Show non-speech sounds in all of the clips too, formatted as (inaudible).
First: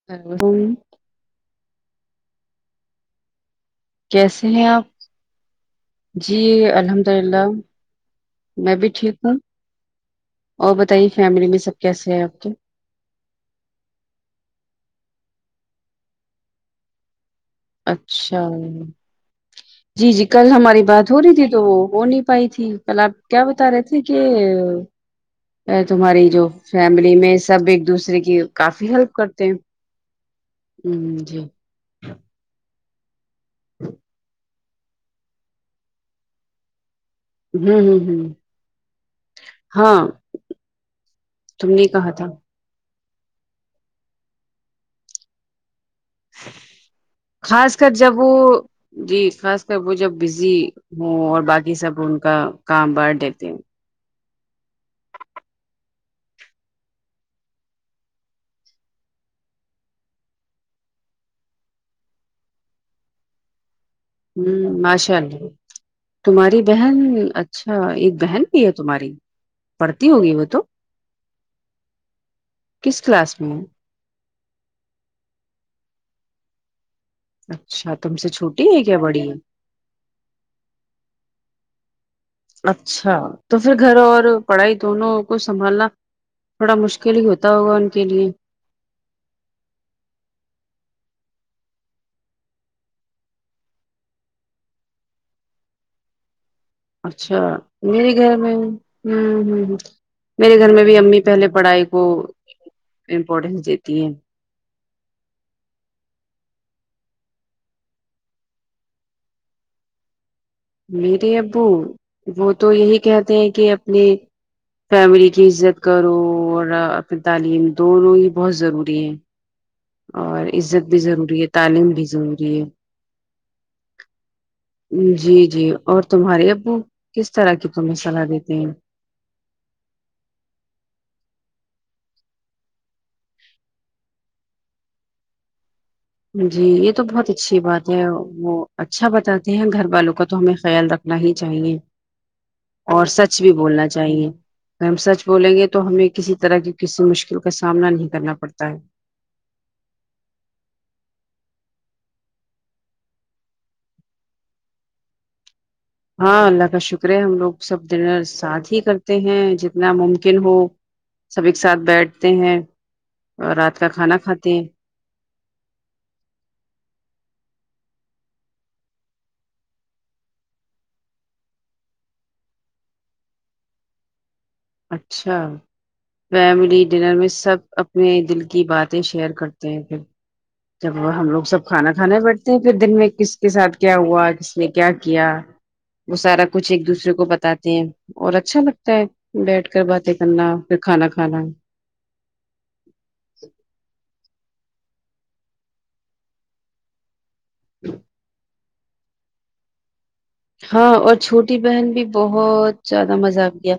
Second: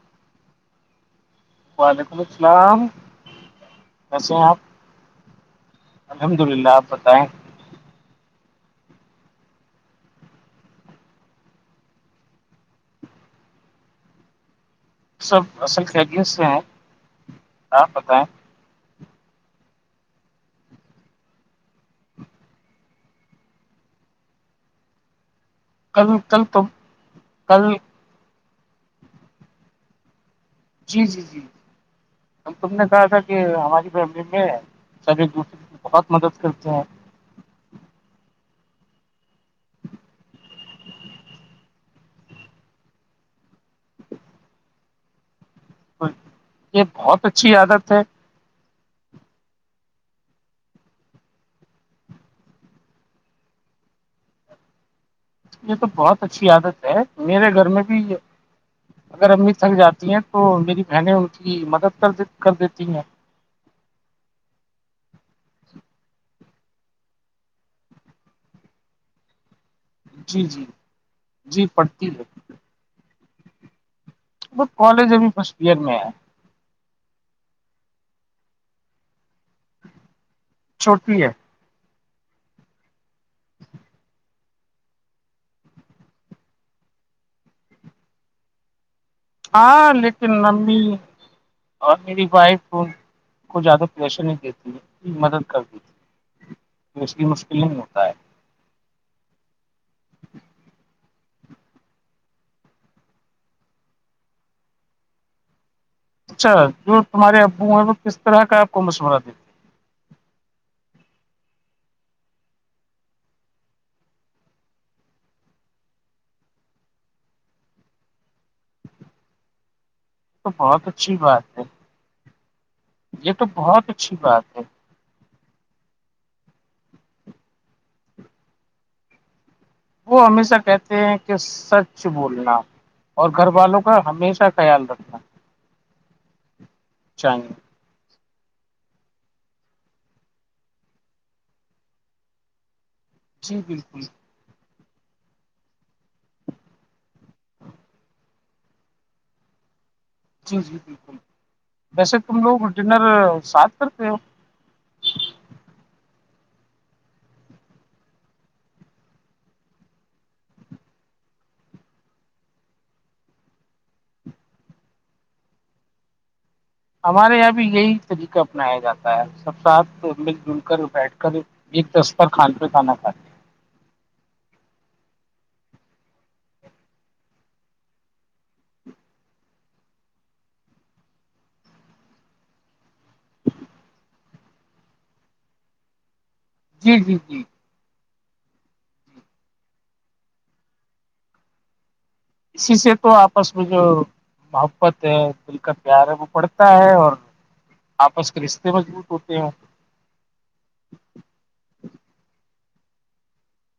ہ وعلیکم السلام کیسے ہیں آپ الحمد جی للہ آپ الحمد بتائیں للہ میں بھی ٹھیک ہوں اور بتائیے فیملی میں سب کیسے ہیں آپ کے سب اصل کییدیت سے ہیں اچھا ہ جی جی کل ہماری بات ہو رہی تھی تو وہ ہو نہیں پائی تھی کل آپ کیا بتا رہے تھے کہ کل تمہاری کل جو تم فیملی میں کل سب ایک دوسرے کی کافی ہیلپ کرتے ہیں جی جی جی تم نے کہا تھا کہ ہماری فیملی میں سب ایک دوسرے کی بہت مدد کرتے ہیں ہوں ہوں ہ ہاں تم نے کہا تھا تو یہ بہت اچھی خاص کر عادت ہے جب وہ جی خاص کر وہ جب بزی ہوں اور باقی سب ان کا کام بٹ دیتے ہیں یہ تو بہت اچھی عادت ہے میرے گھر میں بھی یہ اگر امی تھک جاتی ہیں تو میری بہنیں ان کی مدد کر کر دیتی ہیں ہوں مشاء تمہاری بہن اچھا ایک بہن بھی ہے تمہاری پڑھتی ہوگی جی وہ تو جی جی پڑھتی ہے کس کلاس میں ہوں ب کالج ابھی فرسٹ ایئر میں ہے اچھا تم سے چھوٹی ہے کیا بڑی ہے چھوٹنی ہے اچھا تو پھر گھر اور پڑھائی دونوں کو سنبھالنا تھوڑا مشکل ہی ہوتا ہوگا ان کے لیے ہاں لیکن امی اور میری وائف کو زیادہ پریشر نہیں دیتی مدد کر دی ت اچھا میرے گھر میں ہوں ہ ہ میرے گھر میں بھی امی پہلے پڑھائی کو امپورٹینس دیتی ہیں اچھا جو تمہارے ابو ہیں وہ کس طرح کا آپ کو مشورہ دے میرے ابو وہ تو یہی کہتے ہیں کہ اپنی فیملی کی عزت کرو اور پھر تعلیم دونوں ہی بہت ضروری ہیں اور تو عزت بہت بھی اچھی ضروری ہے بات تعلیم بھی ضروری ہے یہ تو بہت اچھی بات ہے جی جی اور تمہارے ابو کس طرح کی تمہیں صلاح دیتے ہیں وہ ہمیشہ کہتے ہیں کہ سچ بولنا اور گھر والوں کا ہمیشہ خیال رکھنا جی یہ تو بہت چاہیے اچھی بات وہ اچھا بتاتے ہیں گھر والوں کا تو ہمیں خیال رکھنا ہی چاہیے اور سچ بھی جی بولنا بالکل چاہیے ہم سچ بولیں گے تو ہمیں کسی طرح کی کسی مشکل کا سامنا نہیں کرنا پڑتا ہے جی جی بالکل ویسے تم لوگ ڈنر ساتھ کرتے ہو ہاں اللہ کا شکر ہے ہم لوگ سب دنر ساتھ ہی کرتے ہیں جتنا ممکن ہو سب ایک ساتھ بیٹھتے ہیں اور رات کا کھانا کھاتے ہیں ہمارے یہاں بھی یہی طریقہ اپنایا جاتا ہے سب ساتھ مل جل کر بیٹھ کر ایک دستر کھان پہ کھانا کھ اچھا فیملی ڈنر میں سب اپنے دل کی باتیں شیئر کرتے ہیں پھر جب ہم لوگ سب کھانا کھانے بیٹھتے ہیں پھر دن میں کس کے ساتھ کیا ہوا کس نے کیا کیا وہ سارا کچھ ایک جی دوسرے جی کو جی بتاتے ہیں اور اچھا لگتا ہے بیٹھ کر باتیں کرنا پھر کھانا کھانا اسی سے تو آپس میں جو محبت ہے دل کا پیار ہے وہ پڑتا ہے اور آپس کرشتے مضبوط ہوتے ہیں ہاں اور چھوٹی بہن بھی بہت زیادہ مذاق گیا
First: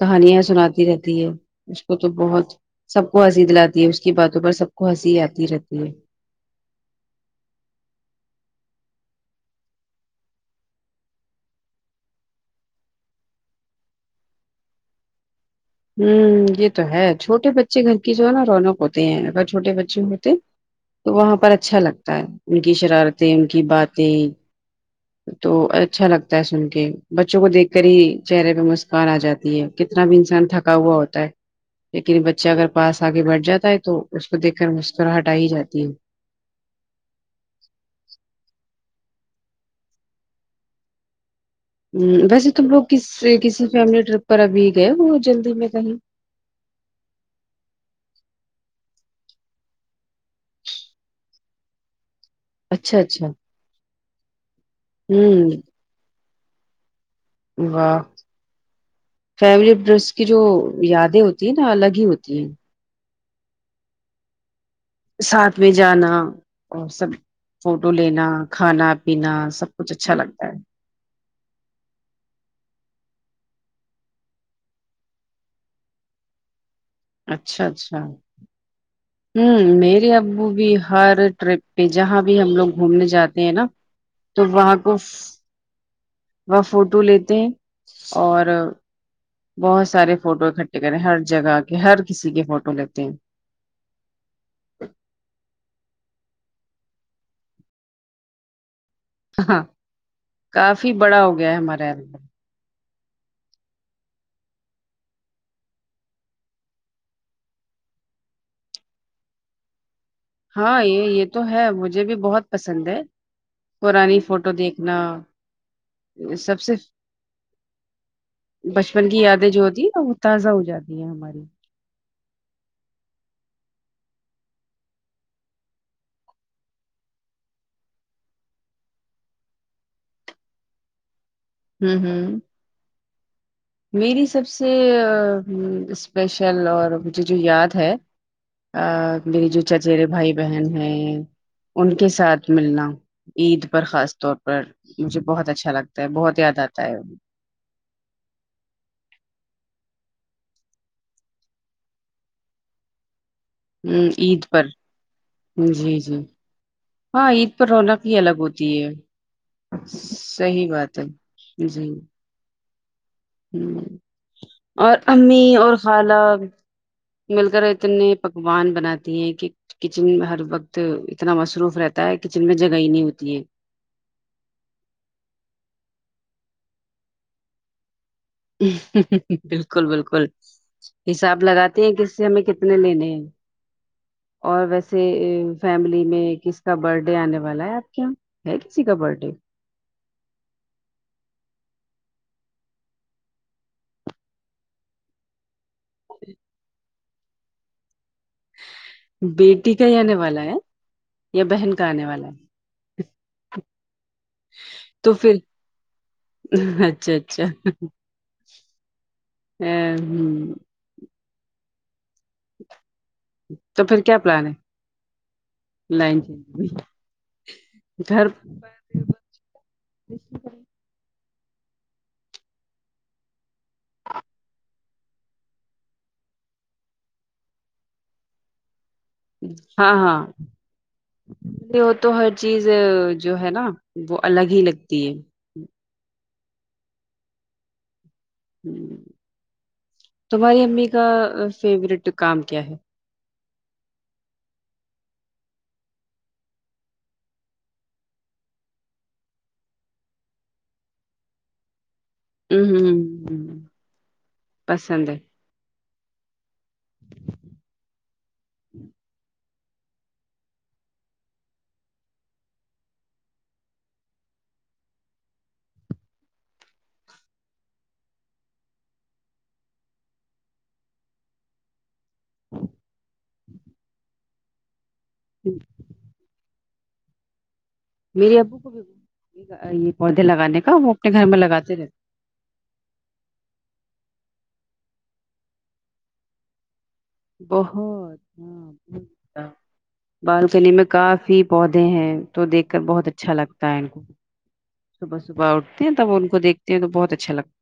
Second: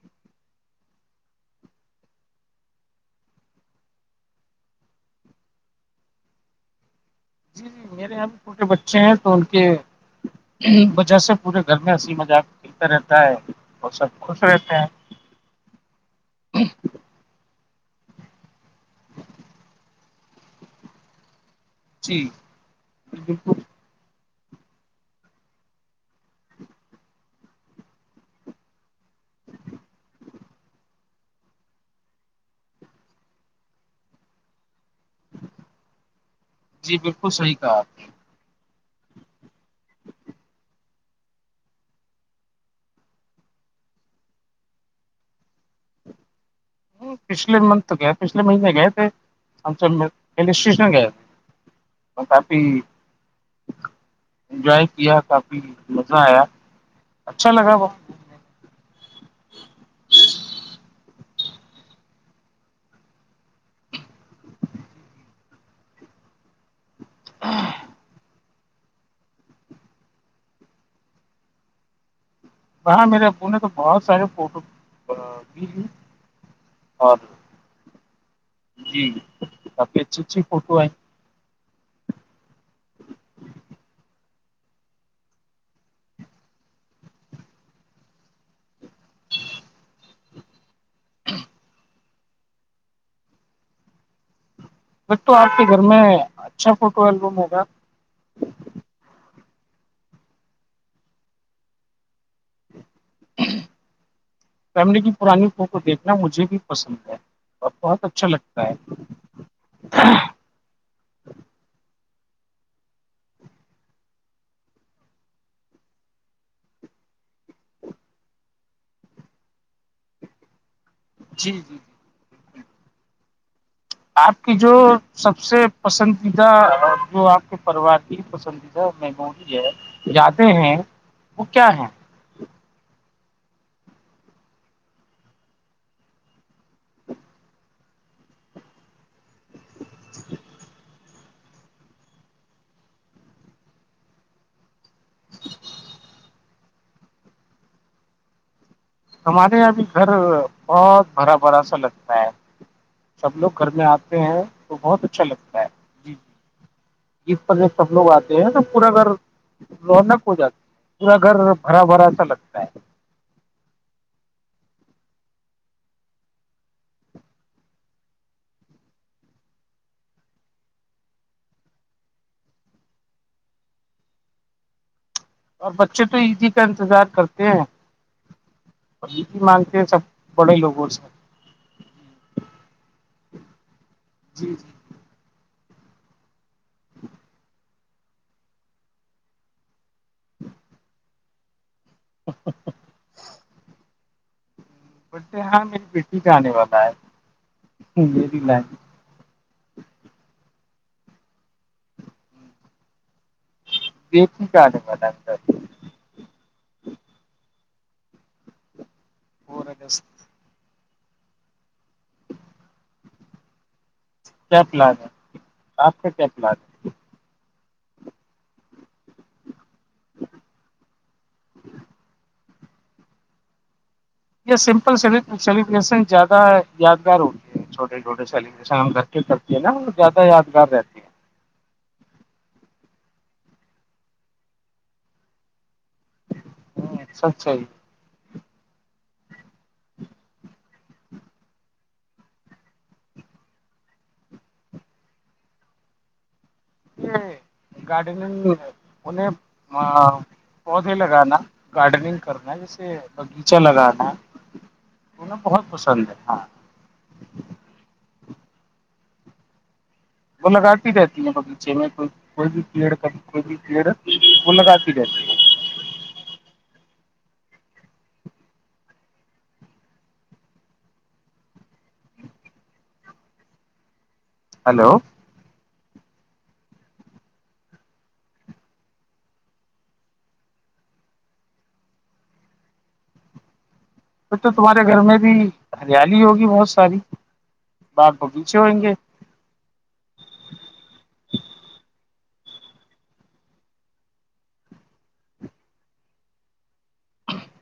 کہانیاں سناتی رہتی ہے اس کو تو بہت سب کو ہنسی د لاتی ہے اس کی باتوں پر سب کو ہنسی آتی رہتی ہے جی جی میرے یہاں چھوٹے بچے ہیں تو ان کے وجہ سے پورے گھر میں ہنسی مذاق کلتا رہتا ہے اور سب خوش رہتے ہیں ہوں یہ تو ہے چھوٹے بچے گھر کی جو ہے نا رونق ہوتے ہیں اگر چھوٹے بچے ہوتے تو وہاں پر اچھا لگتا جی ہے ان کی شرارتیں ان بالکل کی باتیں تو اچھا لگتا ہے سن کے بچوں کو دیکھ کر ہی چہرے پہ مسکان آ جاتی ہے کتنا بھی انسان تھک پا ہوا ہوتا ہے لیکن بچہ اگر پاس آگے بٹھ جاتا ہے تو اس کو دیکھ کر مسکراہٹائی ہی جاتی ہے جی بالکل صحیح کہا آپ نے ہ ویسے تم لوگ کس کسی فیملی ٹرپ پر ابھی گئے ہو جلدی میں کہیں پچھے منتھ گیا پچھے مہنے گیا تھ ہم ری اسٹیشن گیا کافی اچھا اچھا انجوائے کیا ہوں کافی مزا آیا اچھا لگا واہ وہاں فیورٹ ڈریس کی جو یادیں ہوتی ہیں نا الگ ہی ہوتی ہیں ساتھ میں جانا اور سب فوٹو لینا کھانا پینا سب کچھ اچھا لگتا ہے ہاں میرے ابو نے تو بہت سارے فوٹو بھی لیے اور اچھا اچھا ہوں جی کافی میرے اچھی اچھی ابو بھی فوٹو آئی ہر ٹرپ پہ جہاں بھی ہم لوگ گھومنے جاتے ہیں نا تو وہاں کو وہ فوٹو لیتے ہیں اور بہت سارے فوٹو اکٹھے کریں ہر جگہ کے ہر کسی کے فوٹو لیتے ہیں ب تو آپ کے گھر میں اچھا فوٹو البم ہے گا ہاں کافی بڑا ہو گیا ہے ہمارے اندر فیملی کی پرانی فوٹو دیکھنا مجھے بھی پسند ہے اور بہت اچھا لگتا ہے ہاں یہ یہ تو ہے مجھے بھی بہت پسند ہے قانی فوٹو دیکھنا سب سے (unintelligible) بچپن کی یادیں جو ہوتی ہیں نا وہ تازہ ہو جاتی ہیں ہماری جی جی جی آپ کی جو سب سے پسندیدہ جو آپ کے پروارتی ندیدہ میں می ہے جاتے ہیں (unintelligible) کیا ہیں ہوں ہوں میری سب سے اسپیشل اور مجھے جو یاد ہے ا میری جو چچیرے بھائی بہن ہیں ان کے ساتھ ملنا عید پر خاص طور مجھے بہت اچھا لگتا ہے بہت یاد آتا ہے ہمارے یہاں بھی گھر بہت بھرا بھرا سا لگتا ہے سب لوگ گھرنے ہ آتے ہیں عید پر تو بہت اچھا لگتا ہے جی جی ہاں جس پر عید جب سب رونق لوگ ہی الگ آتے ہیں تو ہوتی پورا گھر ہے (unintelligible) لونک ہو جاتی صحیح بات ہے پورا گھر بھرا جی بھرا سا لگتا ہے (unintelligible) ہ اور امی اور خالہ مل کر اتنے پکوان بناتی ہیں کہ کچن میں ہر وقت اتنا مصروف رہتا ہے کچن میں جگہ نہیں ہوتی ہے اور بچے تو عیدی کا انتظار کرتے ہیں اور عیدی مانگتے بالکل ہیں سب بالکل بڑے لوگوں سے اب لگاتے ہیں کہ اس سے ہمیں کتنے لینے ہیں جی اور جی ویسے (unintelligible) سے فیملی میں کس کا برتھ ڈے آنے والا ہے آپ کے یہاں ہے کسی کا برتھ ڈے ہ (unintelligible) بے ہاں میری بیٹی کا آنے والا ہے میری لائ (unintelligible) بیٹی کا ہی آنے والا ہے یا بہن کا آنے والا ہے بیٹی کا آنے والا تو پھر ہے اچھا اچھا فور ا اگست ہوں (unintelligible) تو پھر کیا پلان ہے آپ کا نہیں کیا پلان ہے ج (unintelligible) گھر بھر (unintelligible) یہ سمپل سلیبریشن زیادہ یادگار ہوتی ہے چھوٹے چھوٹے سیبریشندر (unintelligible) کرتی ہے نا وہ زیادہ یادگار رہتی ہے ے وہ تو ہر چیز جو ہے نا وہ الگ ہی لگتی ہے ہم، ہوںچ سچھای (unintelligible) ہ تمہاری امی کا فیوروریٹ کام کیا ہے یہ گارڈنگ انہیں پودے لگانا (unintelligible) گارڈننگ کرنا ہے ہ جیسے ہ باغیچہ لگانا ہے بہت پسند ہے ہاں (unintelligible) وہ لگاتی رہتی ہے بغیچے میں کو کوئی بھی پیڑ کبھی کوئی بھی پیڑ وہ لگاتی رہتی ہے ہاں (unintelligible) ہلو جی (unintelligible) میری ابو کو بھی یہ پودے لگانے کا وہ اپنے گھر میں لگاتے رہتے پھر تو تمہارے گھر میں بھی ہریالی ہوگی بہت ساری باغ بہتچ بغیچے ہچ ہوئیں گے (unintelligible) بالکنی میں کافی پودے ہیں تو دیکھ کر بہت اچھا لگتا ہے ان کو صبح صبح اٹھتے ہیں تب ان کویکھتے ہیں تو بہت اچھا لتا ہے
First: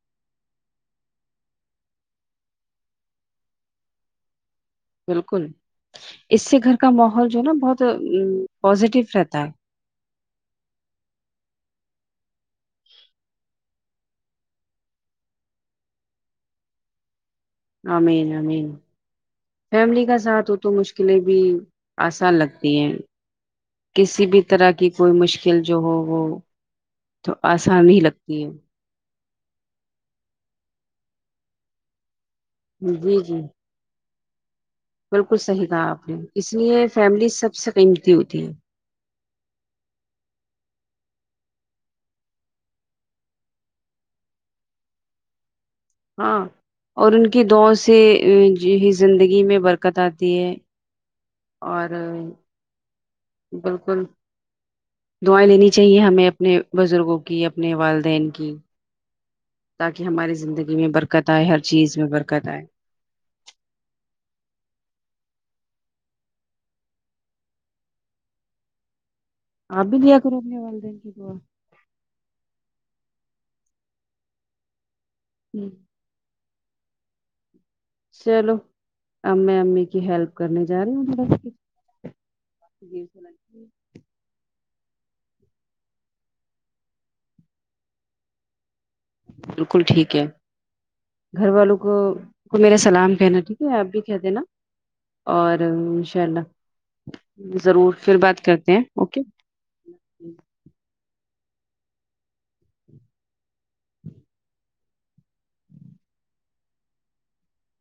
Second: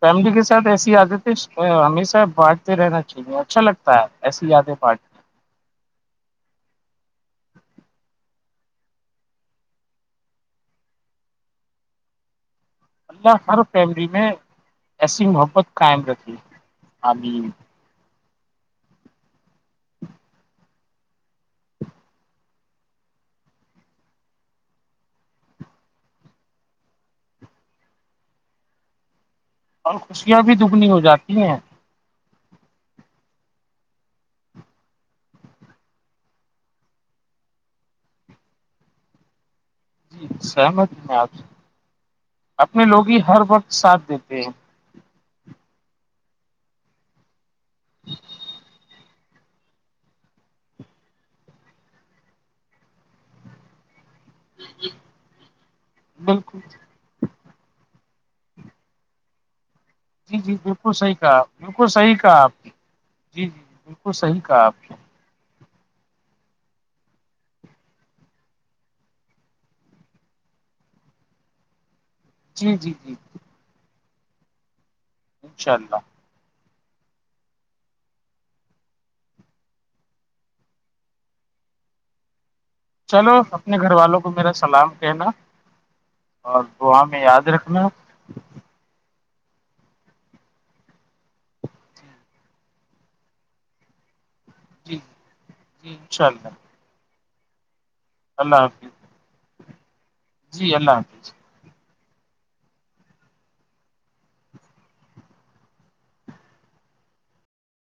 فیملی کے ساتھ ایسسی ہی آتے تھے ہمیشہ بانٹتے رہنااہیے اچھا لگتا ہے ایسی یادیں پارٹی ہے۔ بالکل اس سے گھر کا ماحول جو ہے نا بہت پازیٹیو رہتا ہے ہر فیملی میں ایسی محبت قائم رخے آمین آمین آمین فیملی کا ساتھ ہو تو مشکلیں بھی آسان لگتی ہیں کسی بھی طرح کی کوئی مشکل جو ہو وہ تو آسان ہی لگتی ہے اور خوشیاں بھی دگنی ہو جاتی ہیں جی جی بالکل صحیح کہا آپ نے اس لیے فیملی سب سے قیمتی ہوتی ہے جی سہمت آج اپنے لوگ ہی ہر وقت ساتھ دیتے ہیں (unintelligible) ہاں اور ان کی دو سے (unintelligible) زندگی میں برکت آتی ہے اور بالکل دائیں لینی چاہیے ہمیں اپنے بالکل بزرگوں کی اپنے والدین کی تاکہ ہماری جی جی زندگی میں بالکل صحیح برکت کہا آئے ہر بالکل چیز میں صحیح کہا برکت آپ آئے نے جی جی بالکل صحیح کہا آپ نے آپ بھی دیا کر روکنے والے دین کیا جی جی جی ہوں، انشاء اللہ چلو امیں امی کی ہیلپ کرنے جا رہی تھوڑا چلو اپنے گھر والوں کو میرا سلام کہنا اور دعا میں یاد رکھنا بالکل ٹھیک ہے گھر والوں کو کو میرا سلام کہنا ٹھیک ہے آپ بھی کہتے نا جی اور جی ان شاء انشاء اللہ اللہ ضرور پھر بات اللہ کرتے ہیں حافظ اوکے جی آللہ حافظ